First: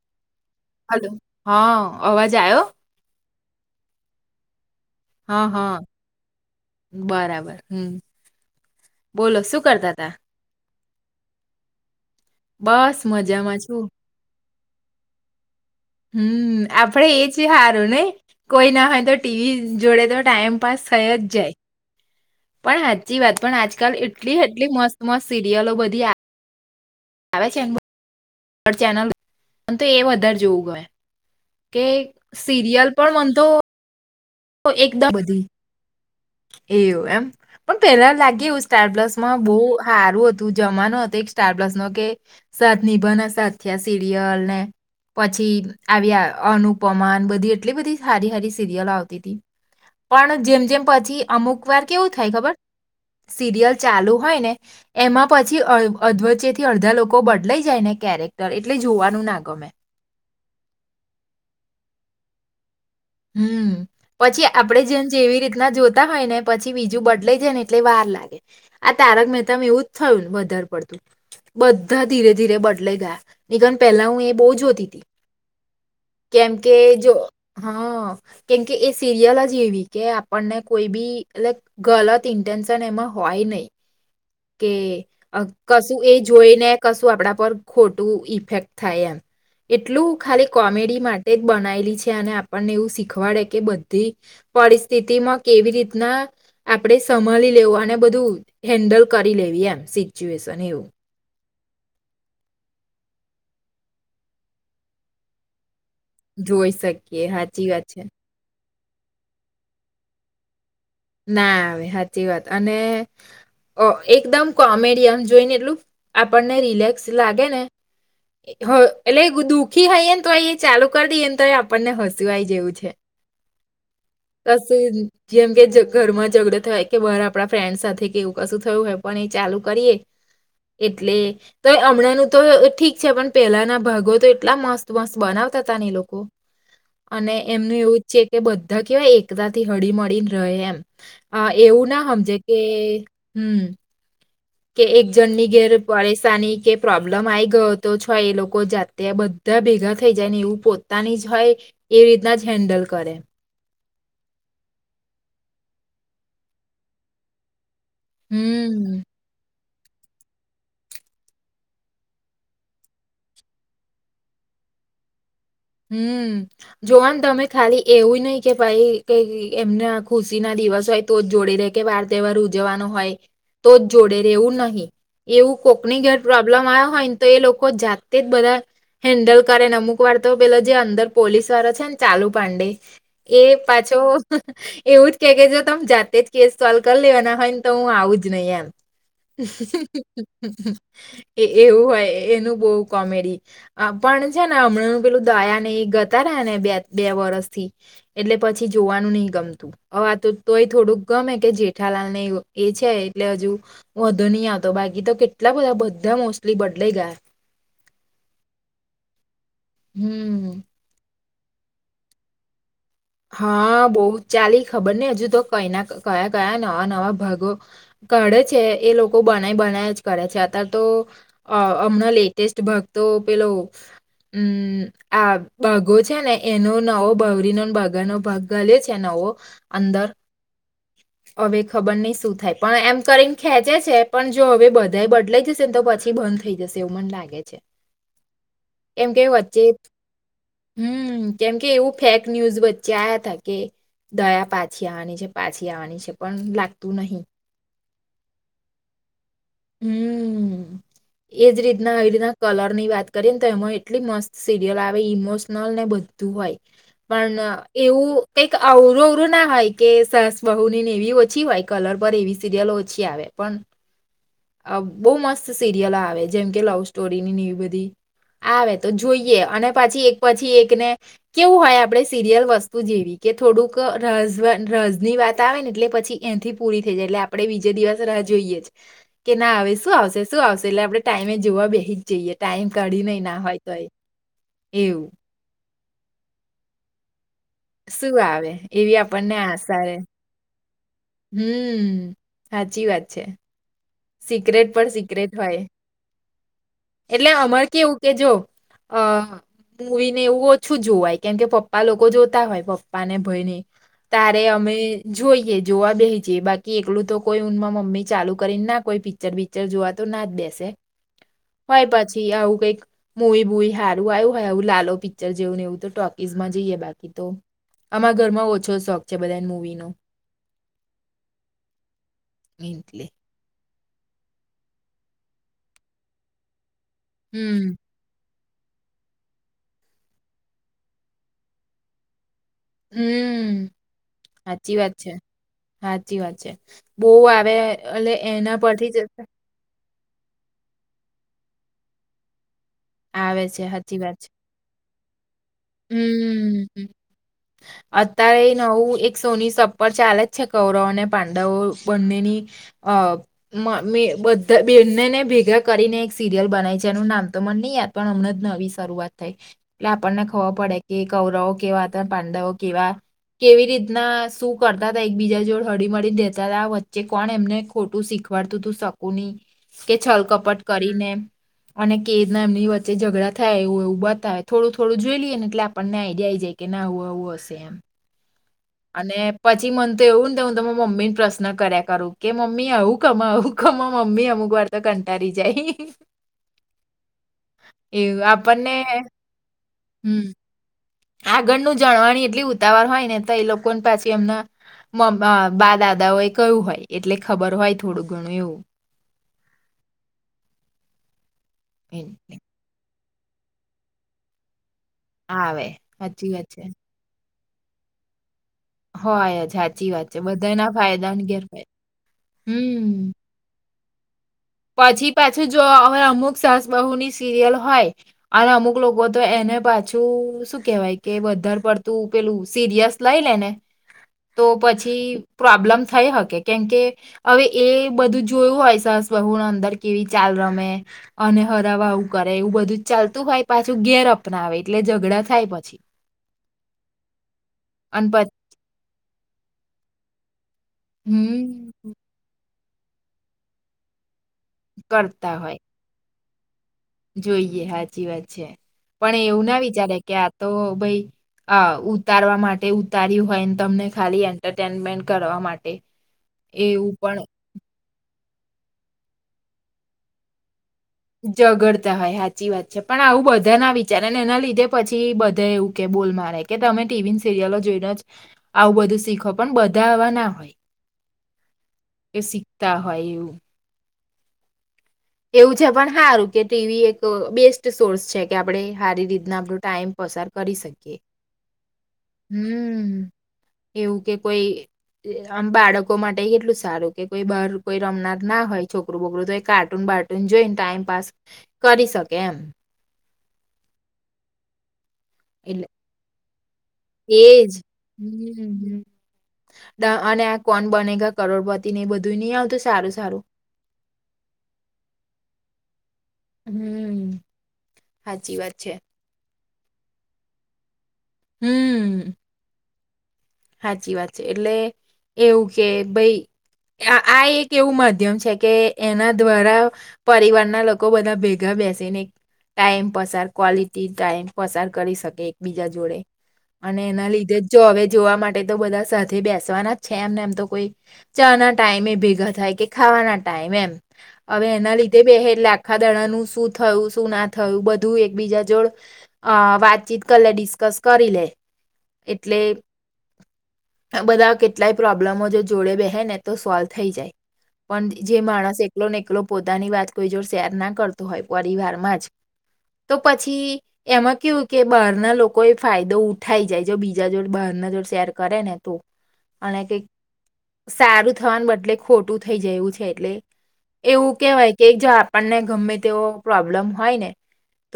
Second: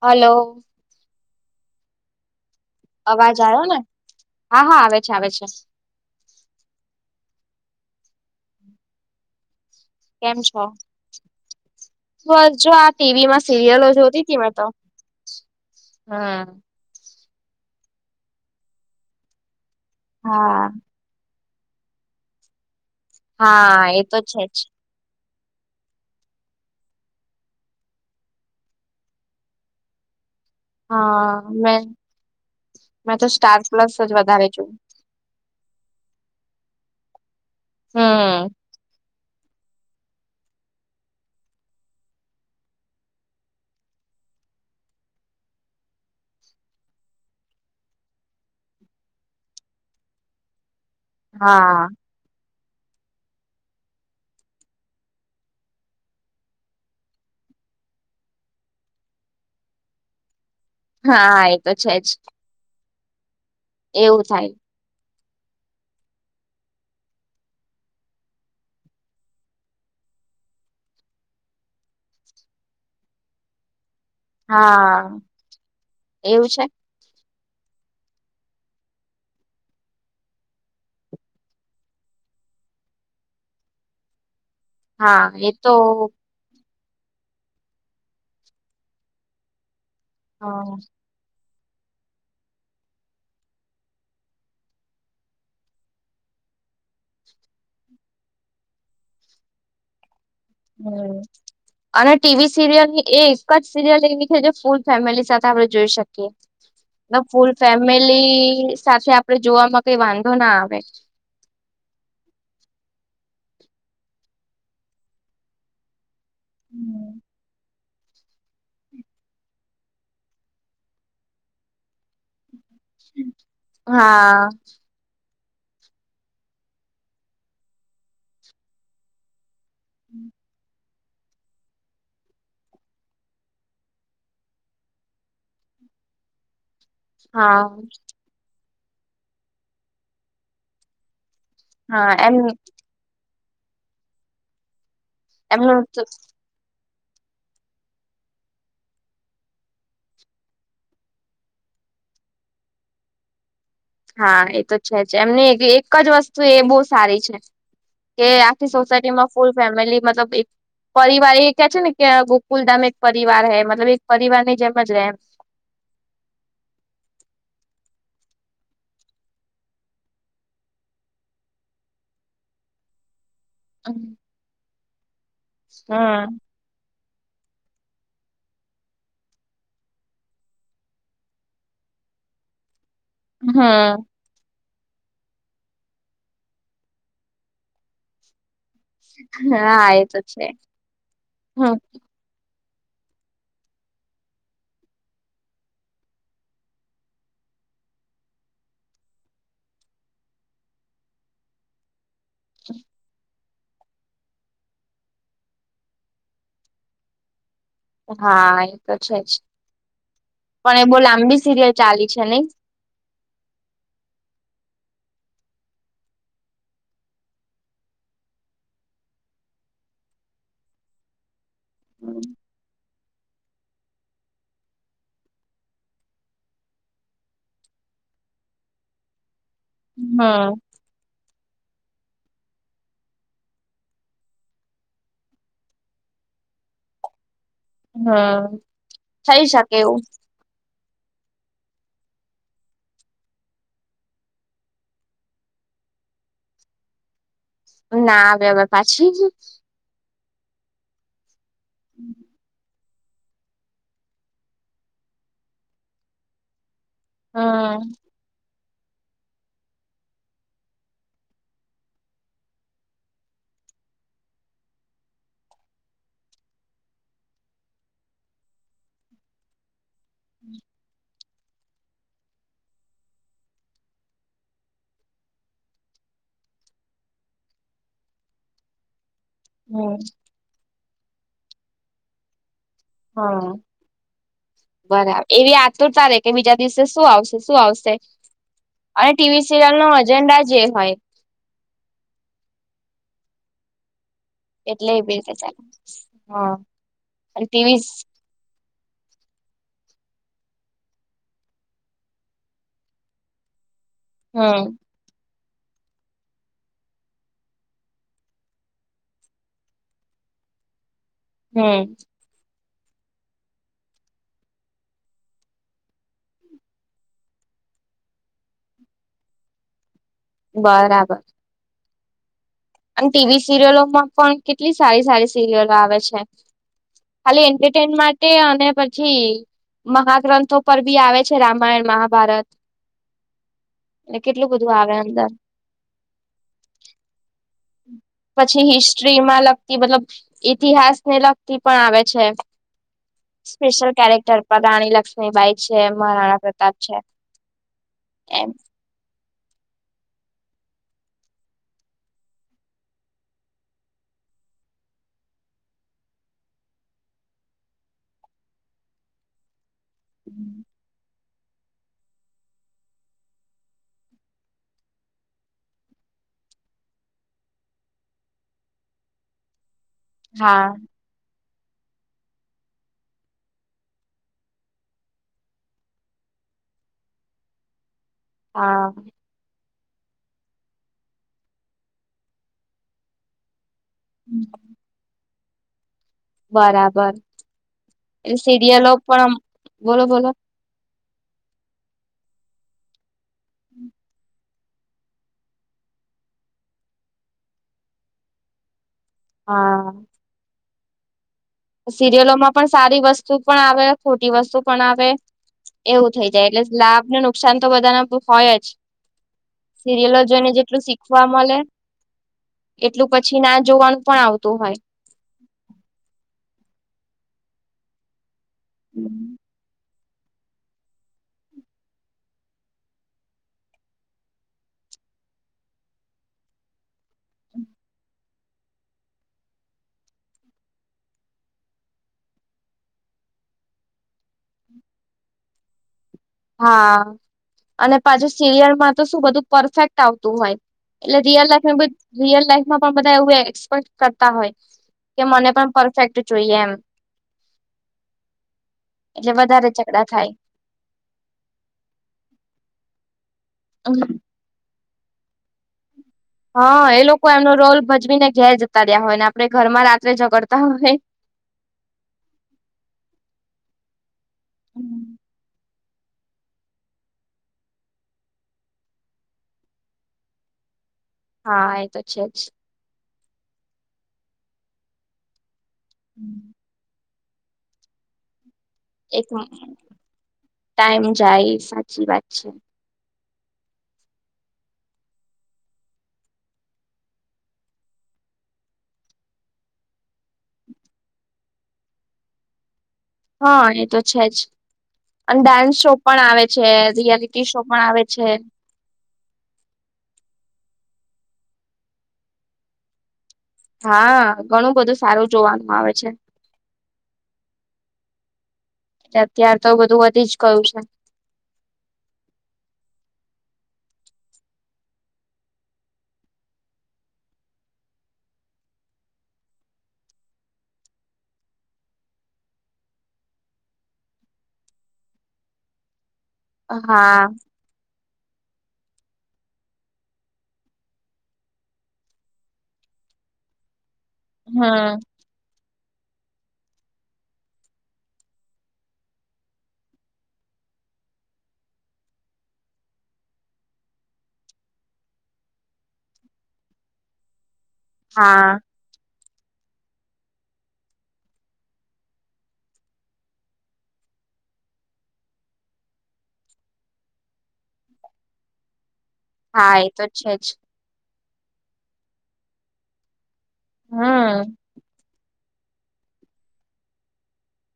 Hello hello, હા અવાજ આયો અવાજ આયો, ને હા, હા આવે છે આવે છે હા, હા બરાબર હમ, બોલો શું કરતા તા કેમ છો બસ જો આ ટીવીમાં મજામાં છું સિરિયલો જોતી તી મેં તો [inaudible] હમ આપડે એ જ હારું ને કોઈ ના હોય તો ટીવી જોડે તો ટાઈમ હા પાસ થઈ જ જાય પણ હાચી વાત પણ હા આજકાલ એ તો એટલી છે જ એટલી મસ્ત મસ્ત સિરિયલો બધી આ આવે છે ચેનલ તો એ વધારે જોવું ગમે હા મે કે સિરિયલ પણ મેં તો મંતો સ્ટાર પ્લસ જ વધારે જોવ એકદમ બધી એવું એમ પણ પેલા લાગે હમ એવું સ્ટાર પ્લસ મા હારું હતું જમાનું હતું એક સ્ટાર પ્લસ નો કે સાથ નિભના સાથિયા સિરિય હાલ પછી આવી અનુપમાને બધી એટલી બધી હારી હારી સિરિયલ આવતી તે દિન પણ જેમ જેમ પછી અમુક વાર હા કેવું થાય ખબર સિરિયલ ચાલુ હોય ને એમાં પછી અવ અધવચ્ચેથી અડધા લોકો બદલાઈ જાય ને ક્યારેક ક એટલે જોવાનું ના ગમે હા એક તો છે જ હુમ એવું થાય પછી આપડે જેમ જેવી રીતના જોતા હોય ને પછી બીજું બદલાઈ જાય ને એટલે વાર લાગે આ તારક મેતામાં એવું જ થયુ બોલ વધારે પડતું બધાં ધીરે ધીરે બદલા ગયા નીકન પહેલા હું એ બહુ જોતી તી હા એવું કેમ છે કે જો હા-' કેમકે એ સિરિયલ જ એવી કે આપણને કોઈ બી એ ગલત ઇન્ટેન્શન એમાં હોય કઈ નઈ કે હા અ એ તો કશું એ જોઈ ને કશું આપણા પર ખોટું ઇફેક્ટ થાય એમ એટલું ખાલી હા કોમેડી માટે બનાયેલી છે અને આપણને એવું શીખવાડે કે બધી પરિસ્થિતિમાં કેવી રીતના આપણે સમાળી લેવું અને બધું હેન્ડલ કરી લેવી એમ સિચ્યુએશન એવું હમ અને ટીવી સીરિયલની એ એક જ સીરિયલ એવી છે ફૂલ ફેમિલી સાથે આપડ જોઈ શક જોઈ કીએ શકીએ ફૂલ હાચી વાત છે. ફેમિલી સાથે આપડે જોવામાં કઈ વાંધો ના આવે ના હવે હાચી વાત અને ઓ એકદમ કોમેડિયન જોઈને એટલું આપણને રિલેક્સ લાગેને [inaudible] એ હ એટલે દુઃખી હોઈને તો એ ચાલુ કરી દઈએને તો એ આપણને હસવું આય જેવું છે હા [unintelligible] જેમ કે જગ ઘરમાં ઝઘડો થાય કે બાર આપણા ફ્રેન્ડ સાથે કે એવું કશું થયું હોય પણ એ ચાલુ કરીએ એટલે તો હમણાં ન તો ઠીક છે પણ પેલાના ભાગો તો એટલા મસ્ત મસ્ત બનાવતા તા અને એ લોકો અને હા એમનું એવું જ છે કે બધા કવાય એકતા થી હળી મળળીને રહે એમ અ એવું હા ના સમજે એમ કે હુમ કે એક જણ ની ઘેર એમનું તો પરેશાની કે પ્રોબ્લેમ આ ગયો તો છે એ લોકો જાતે બધા ભેગા થઈ જાય ને એવું પોતાની જ હોય એ રીતના જ હેન્ડલ કરે હા એ તો છે જ એમની એક જ વસ્તુ એ બહુ સારી છે કે આખી હમ સોસાયટી માં ફૂલ ફેમિલી મતલબ એક પરિવાર એ કે છે ને કે ગોકુલધામ એક પરિવાર હૈ મતલબ એક પરિવાર નહી જેમ જ રેમ હુમ જોવાનું તમે ખાલી એવું નહીિ કે ભાઈ કઈ એમના ખુશી ના દી દિવસ હોય તો જ જોડી રે કે વાર તહેવાર ઉજવવાનો હોય તો જ જોડે રહેેવું નહીિ એવું કોકની ઘેર હમ પ્રોબ્લેમ આવ હોય ને તો એ લોકો જાતે જ બધા હેન્ડલ કરે ને અમુક વાર તો પેલા જે અંદર પોલીસ વાળો છે ને ચાલુ પાંડે એ પાછો હમ એવું જ કે કે જો તમે જાતે જ કેસ સોલ્વ કરી લેવાના હોય ને તો હું આવું જ નહીિ એમ હા એ તો છે હમ એવું હોય એનું બવ કોમેડી અ પણ છે ને હમ પેલું દાયા નહી ગતા રહ્યા ને બે બે વરસ થી એટલે પછી જોવાનું નહિ ગમતું વા તો તોય થોડુંક ગમે કે જેઠાલાલ ને એ છે એટલે હજુ વધુ નહી આવતો બાકી તો કેટલા બધા બધા મોસ્ટલી બદલાઈ ગયા. હા એ તો છે જ હમ પણ એ બો લાંબી સિરિયલ ચાલી છે નહી હા બઉ ચાલી ખબર ની હજુ તો કયના કયા કયા નવા નવા ભાગો કાઢે છે એ લોકો બનાય બનાય જ કરે છે અત તો અમણાં હમ લેટેસ્ટ ભા તો પેલો હમ આ બઘો છે ને એનો નવો બૌરીનો ભ ગાનો ભાગ ગયલો છે નેવો હા હવે ખબર નહી શું થાય પણ એમ કરીને ખેંચે છે પણ જો હવે બધા બદલાઈ જશે ને તો પછી બંધ થઈ જશે એવું મન લાગે છે હમ એમ કેવું થઈ વચ્ચે શકે એવું હમ કેમકે એવું ફેક ન્યુઝ બ ચ્યા હતા કે દયા પાછી આવાની છે પાછી આવાની છે પણ લાગતું નહી ના આવે હવે પાછી હમ એજ રીતના એ રીતના કલર ની વાત કરીએ ને તો એમાં એટલી મસ્ત સિરિયલ આવે ઇમોશનલ ને બધું હોય પણ હમ એવું કઈક આવરું અવરું ના હોય કે સાસ બહુ ની ને એવી ઓછી હોય કલર પર એવી સિરિલ ઓછી આવે પણ હમ બહ મસ્ત સિરિયલ આવે જેમ કે લવ સ્ટોરીની ની એવી બધી આવે તો જોઈએ અને પછી એક પછી એકને કેવું હોય આપડે સીરિયલ વસ્તુ જેવી કે થોડુંક રાઝ વ રાઝની વાત આવે ને એટલે પછી એ થી પૂરી થઈ જાય એટલે આપડે બીજે દિવસ રાહ જોઈએ જ કે ના આવે શું હમ આવશે શું આવશે એટલે આપડે ટાઈમે જોવા બેહી જઈએ ટાઈમ કાઢી નહીં ના હા હોય તો એવું બરા એવી આતુરતા રે કે બીજા દિવસે શું આવશ શું આવશે શું આવે એવી અને આપણને ટીવી સિરિયલ આશા નો રહે અજન્ડા જે હોય હમ હાચી વાત છે. સિક્રેટ પણ એટલે એ સિક્રેટ રીતે ચાલે હોય હા એટલે અને અમાર ટીવી કેવું કે જો અ મૂવી ને એવું ઓછું જોવાય કેમ કે પપ્પા લોકો જોતા હોય પપ્પા ને ભય ને તારે હમ અમે જોઈએ જોવા બેહી જઈએ બાકી એકલું તો કોઈ ઊનમાં મમ્મી ચાલુ કરીને ના કોઈ પિક્ચર બિક્ચર જોવા તો ના જ બેસે હમ હોય પછી આવું કઈક મુઈ બુઈ હારું આયું હોય આવું લાલ પિક્ચર જેવું ને એવું તો ટોકીસમાં જઈએ બાકી તો આમા ઘરમાં ઓછો શોખ છે બધા મૂવીનો બરાબર અને એટલે ટીવી સિરિયલોમાં પણ કેટલી સારી સારી સિરિયલો આવે છે. ખાલી હમ એન્ટરટેન માટે અ ને પછી મહાગ્રંથો પર ભી આવે છે રામાયણ મહાભારત હમ અને કેટલું બધું હાચી આવે વાત છે અંદર હાચી વાત છે બો આવે એટલે એના પછી પરથી જ હિસ્ટ્રીમાં લગતી મતલબ ઈતિહાસ ને લગતી પણ આવે છે આવે છે સ્પેશિયલ હાચી વાત છે. કેરેક્ટર પદાણી લગ બાઈ છે મહરાણા હમ્મ. પ્રતાપ છે એમ અત્યારે નવું એક સોની સપર ચાલે જ છે કૌરવ અને પાંડવો બંનેની અ મ મી બધા બેને ને ભેગા કરીને એક સિરિયલ બનાય છે એનું નામ તો મને ની યાદ પણ હમણાં નવી શરૂઆત થઈ એટલે આપણને ખબર પડે કે કૌરવો કેવા હતા પાંડવો કેવા કેવી રીતના શું કરતા હતા એક બીજા જોડ હળી મળી દેતા હતા વચ્ચે કોણ એમને ખોટું શીખ ખવાડ તુ તું શકુંની કે છલ કપટ હા કરીને અને કેદ ના એમની વચ્ચે ઝઘડા થાય, એવ એ ઉ બા થાય થોડું, થોડું જોઈ લ ને એટલે આપણને આઈડિયાઈ જાય, કે ના હું, આવવું હશે એમ હા પાછી મન તો એવું ને હું, તમે મમ્મી ને પ્રશ્ન કર્યા કરું, કે મમ્મી આવું કમા આવું માં મમ્મી અમુક વાર, તો કંટાળી જાય બરાબર એવું એ આપણને સિરિયલો પણ બોલો હમમ બોલો આગળનું જાણવાણી એટલી ઉતાવર હોય, ને તો એ લોકો પાછી એમના મ્ બા દાદાઓ એ કયું હોય, એટલે ખબર હોય, થોડું ઘણું એવું હા એટલે સિરિયલોમા પણ સારી, વસ્તુ પણ આવે ખોટી વસ્તુ પણ આવે આવે એવું થઈ સાચી વાત જાય, છે એટલે લાભને નુકસાન તો બધાને હોય જ હોય જ સાચી વાત છે સિરિયલો જોઈને, બધાના જેટલું ફાયદા ને શીખવા મળે ગેરફાયદા હમ એટલું પછી, ના જોવાનું પણ આવતું હોય પછી, પાછું જો હવે અમુક સાસબહુની સિરિયલ હોય. અને અમુક લોકો, તો એને બ જ પાછું શું કેવાય, કે બારે પડતું પેલું સિરિયસ લઈ લે ને તો પછી પ્રોબ્લેમ થઈ, હકે કેમકે હવે એ બધું જોયું હોય, સરસ હુ, અંદર કેવી ચાલ રમે અને હરાવા, આવું કરે એવું બધું ચાલતું, ભાઈ પાછું ઘેર સપના, આવે એટલે ઝઘડા થાય, પછી હા, અને પાછું સિરિયલમાં, તો શું બધું પરફેક્ટ આવતું હોય એટલે રિયલ હમ લાઈફ, રીયલ લાઈફમાં પણ બધા, એવું એક્સપેક કર હોય, કે કરતા મને હોય પણ પરફેક્ટ જોઈએ, એમ જોઈએ સાચી વાત છે, પણ એટલે એવું ના વધારે વિચારે ઝઘડા કે થાય. આ તો ભાઈ અ ઉતારવા માટે ઉતાર્યું હોયને, તમને ખાલી એન્ટરટેનમેન્ટ કરવા માટે એવું હા, એ પણ લોકો એમનો રોલ ભજવીને ઘેર જતા રહ્યા હોય, ને આપડે ઘરમાં રાત્રે ઝગડ ઝગડતા હોય, સાચી વાત છે, પણ આવું બધા ના વિચાર અને એના લીધે પછી બધા એવું કે બોલ મારે કે તમે ટીવી સિરિયલો જોઈને, જ આવું બધું શીખો, પણ બધા આવા ના હોય. હા તો એ છે જ. શીખતા હોય, એવું એવું છે, પણ સારું કે ટીવી એક બેસ્ટ સોર્સ છે, કે આપણે સારી એક રીતના આપણું ટાઈમ પસાર કરી શકીએ, ટાઈમ જાય સાચી વાત છે હમ્મ. એવું, કે કોઈ આમ બાળકો માટે કેટલું સારું કે કોઈ બર કોઈ રમનારના હોય, છોકરું, બોકરું તો કાઢ ટ બાટન જોઈને, ટાઈમપાસ કરી શકે એમ હા, એ તો છેજ, અને એટલે ડાન્સ શો પણ આવે છે રિયાલિટી એજ, શો પણ આવે છે. અને આ કોણ બનેગ કરોડપતિ નને એ બધું નહી, આવતું સારું સારું હા, ઘણું બધું સારું જોવાનું, આવે છે. હમ, સાચી વાત છે. અત્યાર, તો બધું વધી જ કયું છે. હમ્મ. સાચી વાત છે, એટલે એવું કે ભાઈ આ એક એવું માધ્યમ છે, કે એના દ્વારા પરિવારના લોકો બધા ભેગા બેસીને ટાઈમ પસાર ક્લિટી, ટાઈમ પસાર કરી શકે એકબીજા જોડે અને એના હા. લીધે, જો હવે જોવા માટે તો બધા સાથે બેસવાના જ છે, એમને એમ, તો કોઈ ચા ના ટાઈમે ભેગા થાય કે ખાવા ટમ એમ હવે, એના લીધે હમ. બે લ આખા દણાનું શું થયું, શું ના થયું બધું એકબીજા જોડ વાતચીત, કર લે ડિસ્ક ત કરી, લે એટલે બધા કેટલાય પ્રોબ્લેમો, જો જોડે બેહે ને તો સોલ્વ થઈ, જાય પણ જે હા માણસ એકલો ને એકલો પોતાની વાત કોઈ, જો શેર ના કરતો હોય પરિવારમાં જ તો પછી એમાં કેવું કે બહારના લોકોએ ફાયદો ઉઠાઈ જાય જો બીજા જોડે બહાર ના જોડે શેર કરે ને તું અને હા કઈક એ તો છે જ સારું થવા બદલે ખોટું થઈ જાય એવું છે એટલે એવું હમ કેહેવાય કે જો આપણને ગમે તેવો પ્રોબ્લેમ હોય ને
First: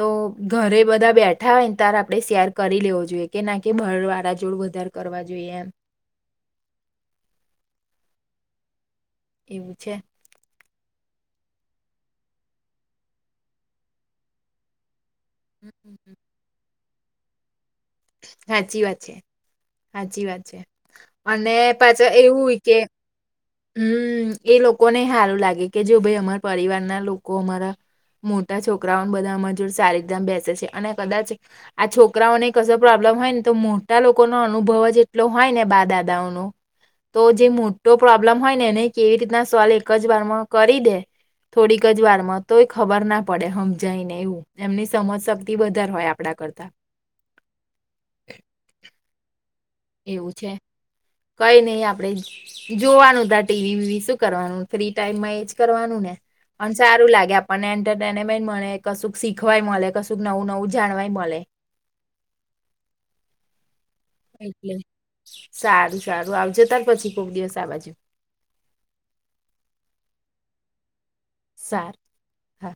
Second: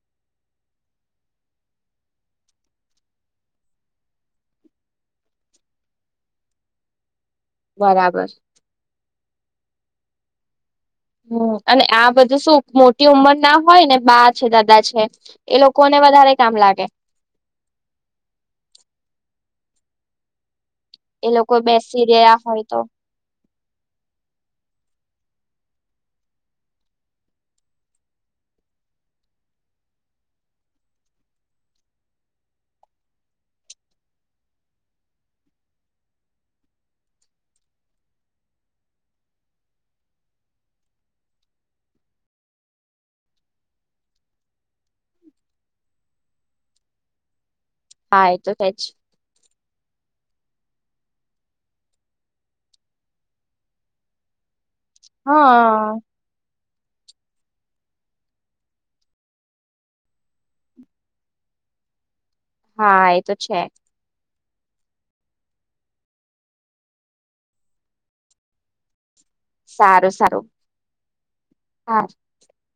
તો ઘરે બધા બેઠા હોય ને તાર આપણે શેર કરી લેવો જોઈએ કે ના કે બહારવાળા જોડે વધારે કરવા જોઈએ એમ બરાબર એવું છે હમ અને આ બધું શું મોટી ઉંમર ના હોય ને બા છે દાદા છે એ લોકો ને હમ્મ. વધારે કામ લાગે હાચી વાત છે હાચી વાત છે એ અને લોકો બેસી પાછા રહ્યા એવુંય હોય કે તો હમ એ લોકોને સારું લાગે કે જો ભાઈ અમાર પરિવાર ના લોકો અમારા મોટા છોકરાઓને બધા અમજૂર સારીધામ બેસે છે અને કદાચ આ છોકરાઓને ક પ્રોબ્લેમ હોય ને તો મોટા લોકો નો અનુભવ જ એટલો હોય ને બા દાદાઓનો તો જે મોટો પ્રોબ્લમ હોય ને એને કેવી રીતના સોલ્વ એક જ વારમાં કરી દે થોડીક જ વાર માં તોય ખબર ના પડે હમ જાય ને એવું એમની સમજ શક્તિ વધારે હોય આપડા કરતા હા એ તો છે જ એવું છે કઈ નહ આપડે જોવાનું ત ટીવી વિવી શું કરવાનું ફ્રી ટાઈમમાં એજ હા કરવાનું ને પણ સારું લાગે આપણને એન્ટરટેનમેન્ટ મળે કશુંક શીખવાય મળે કશુંક નવું નવું જાણવાય મળે [unintelligible] હા એ તો છે એટલે સારું સારું આવજ તાર પછી કોક દિવસ આ બાજુ [unintelligible] સારું સારું સારુ હા. હા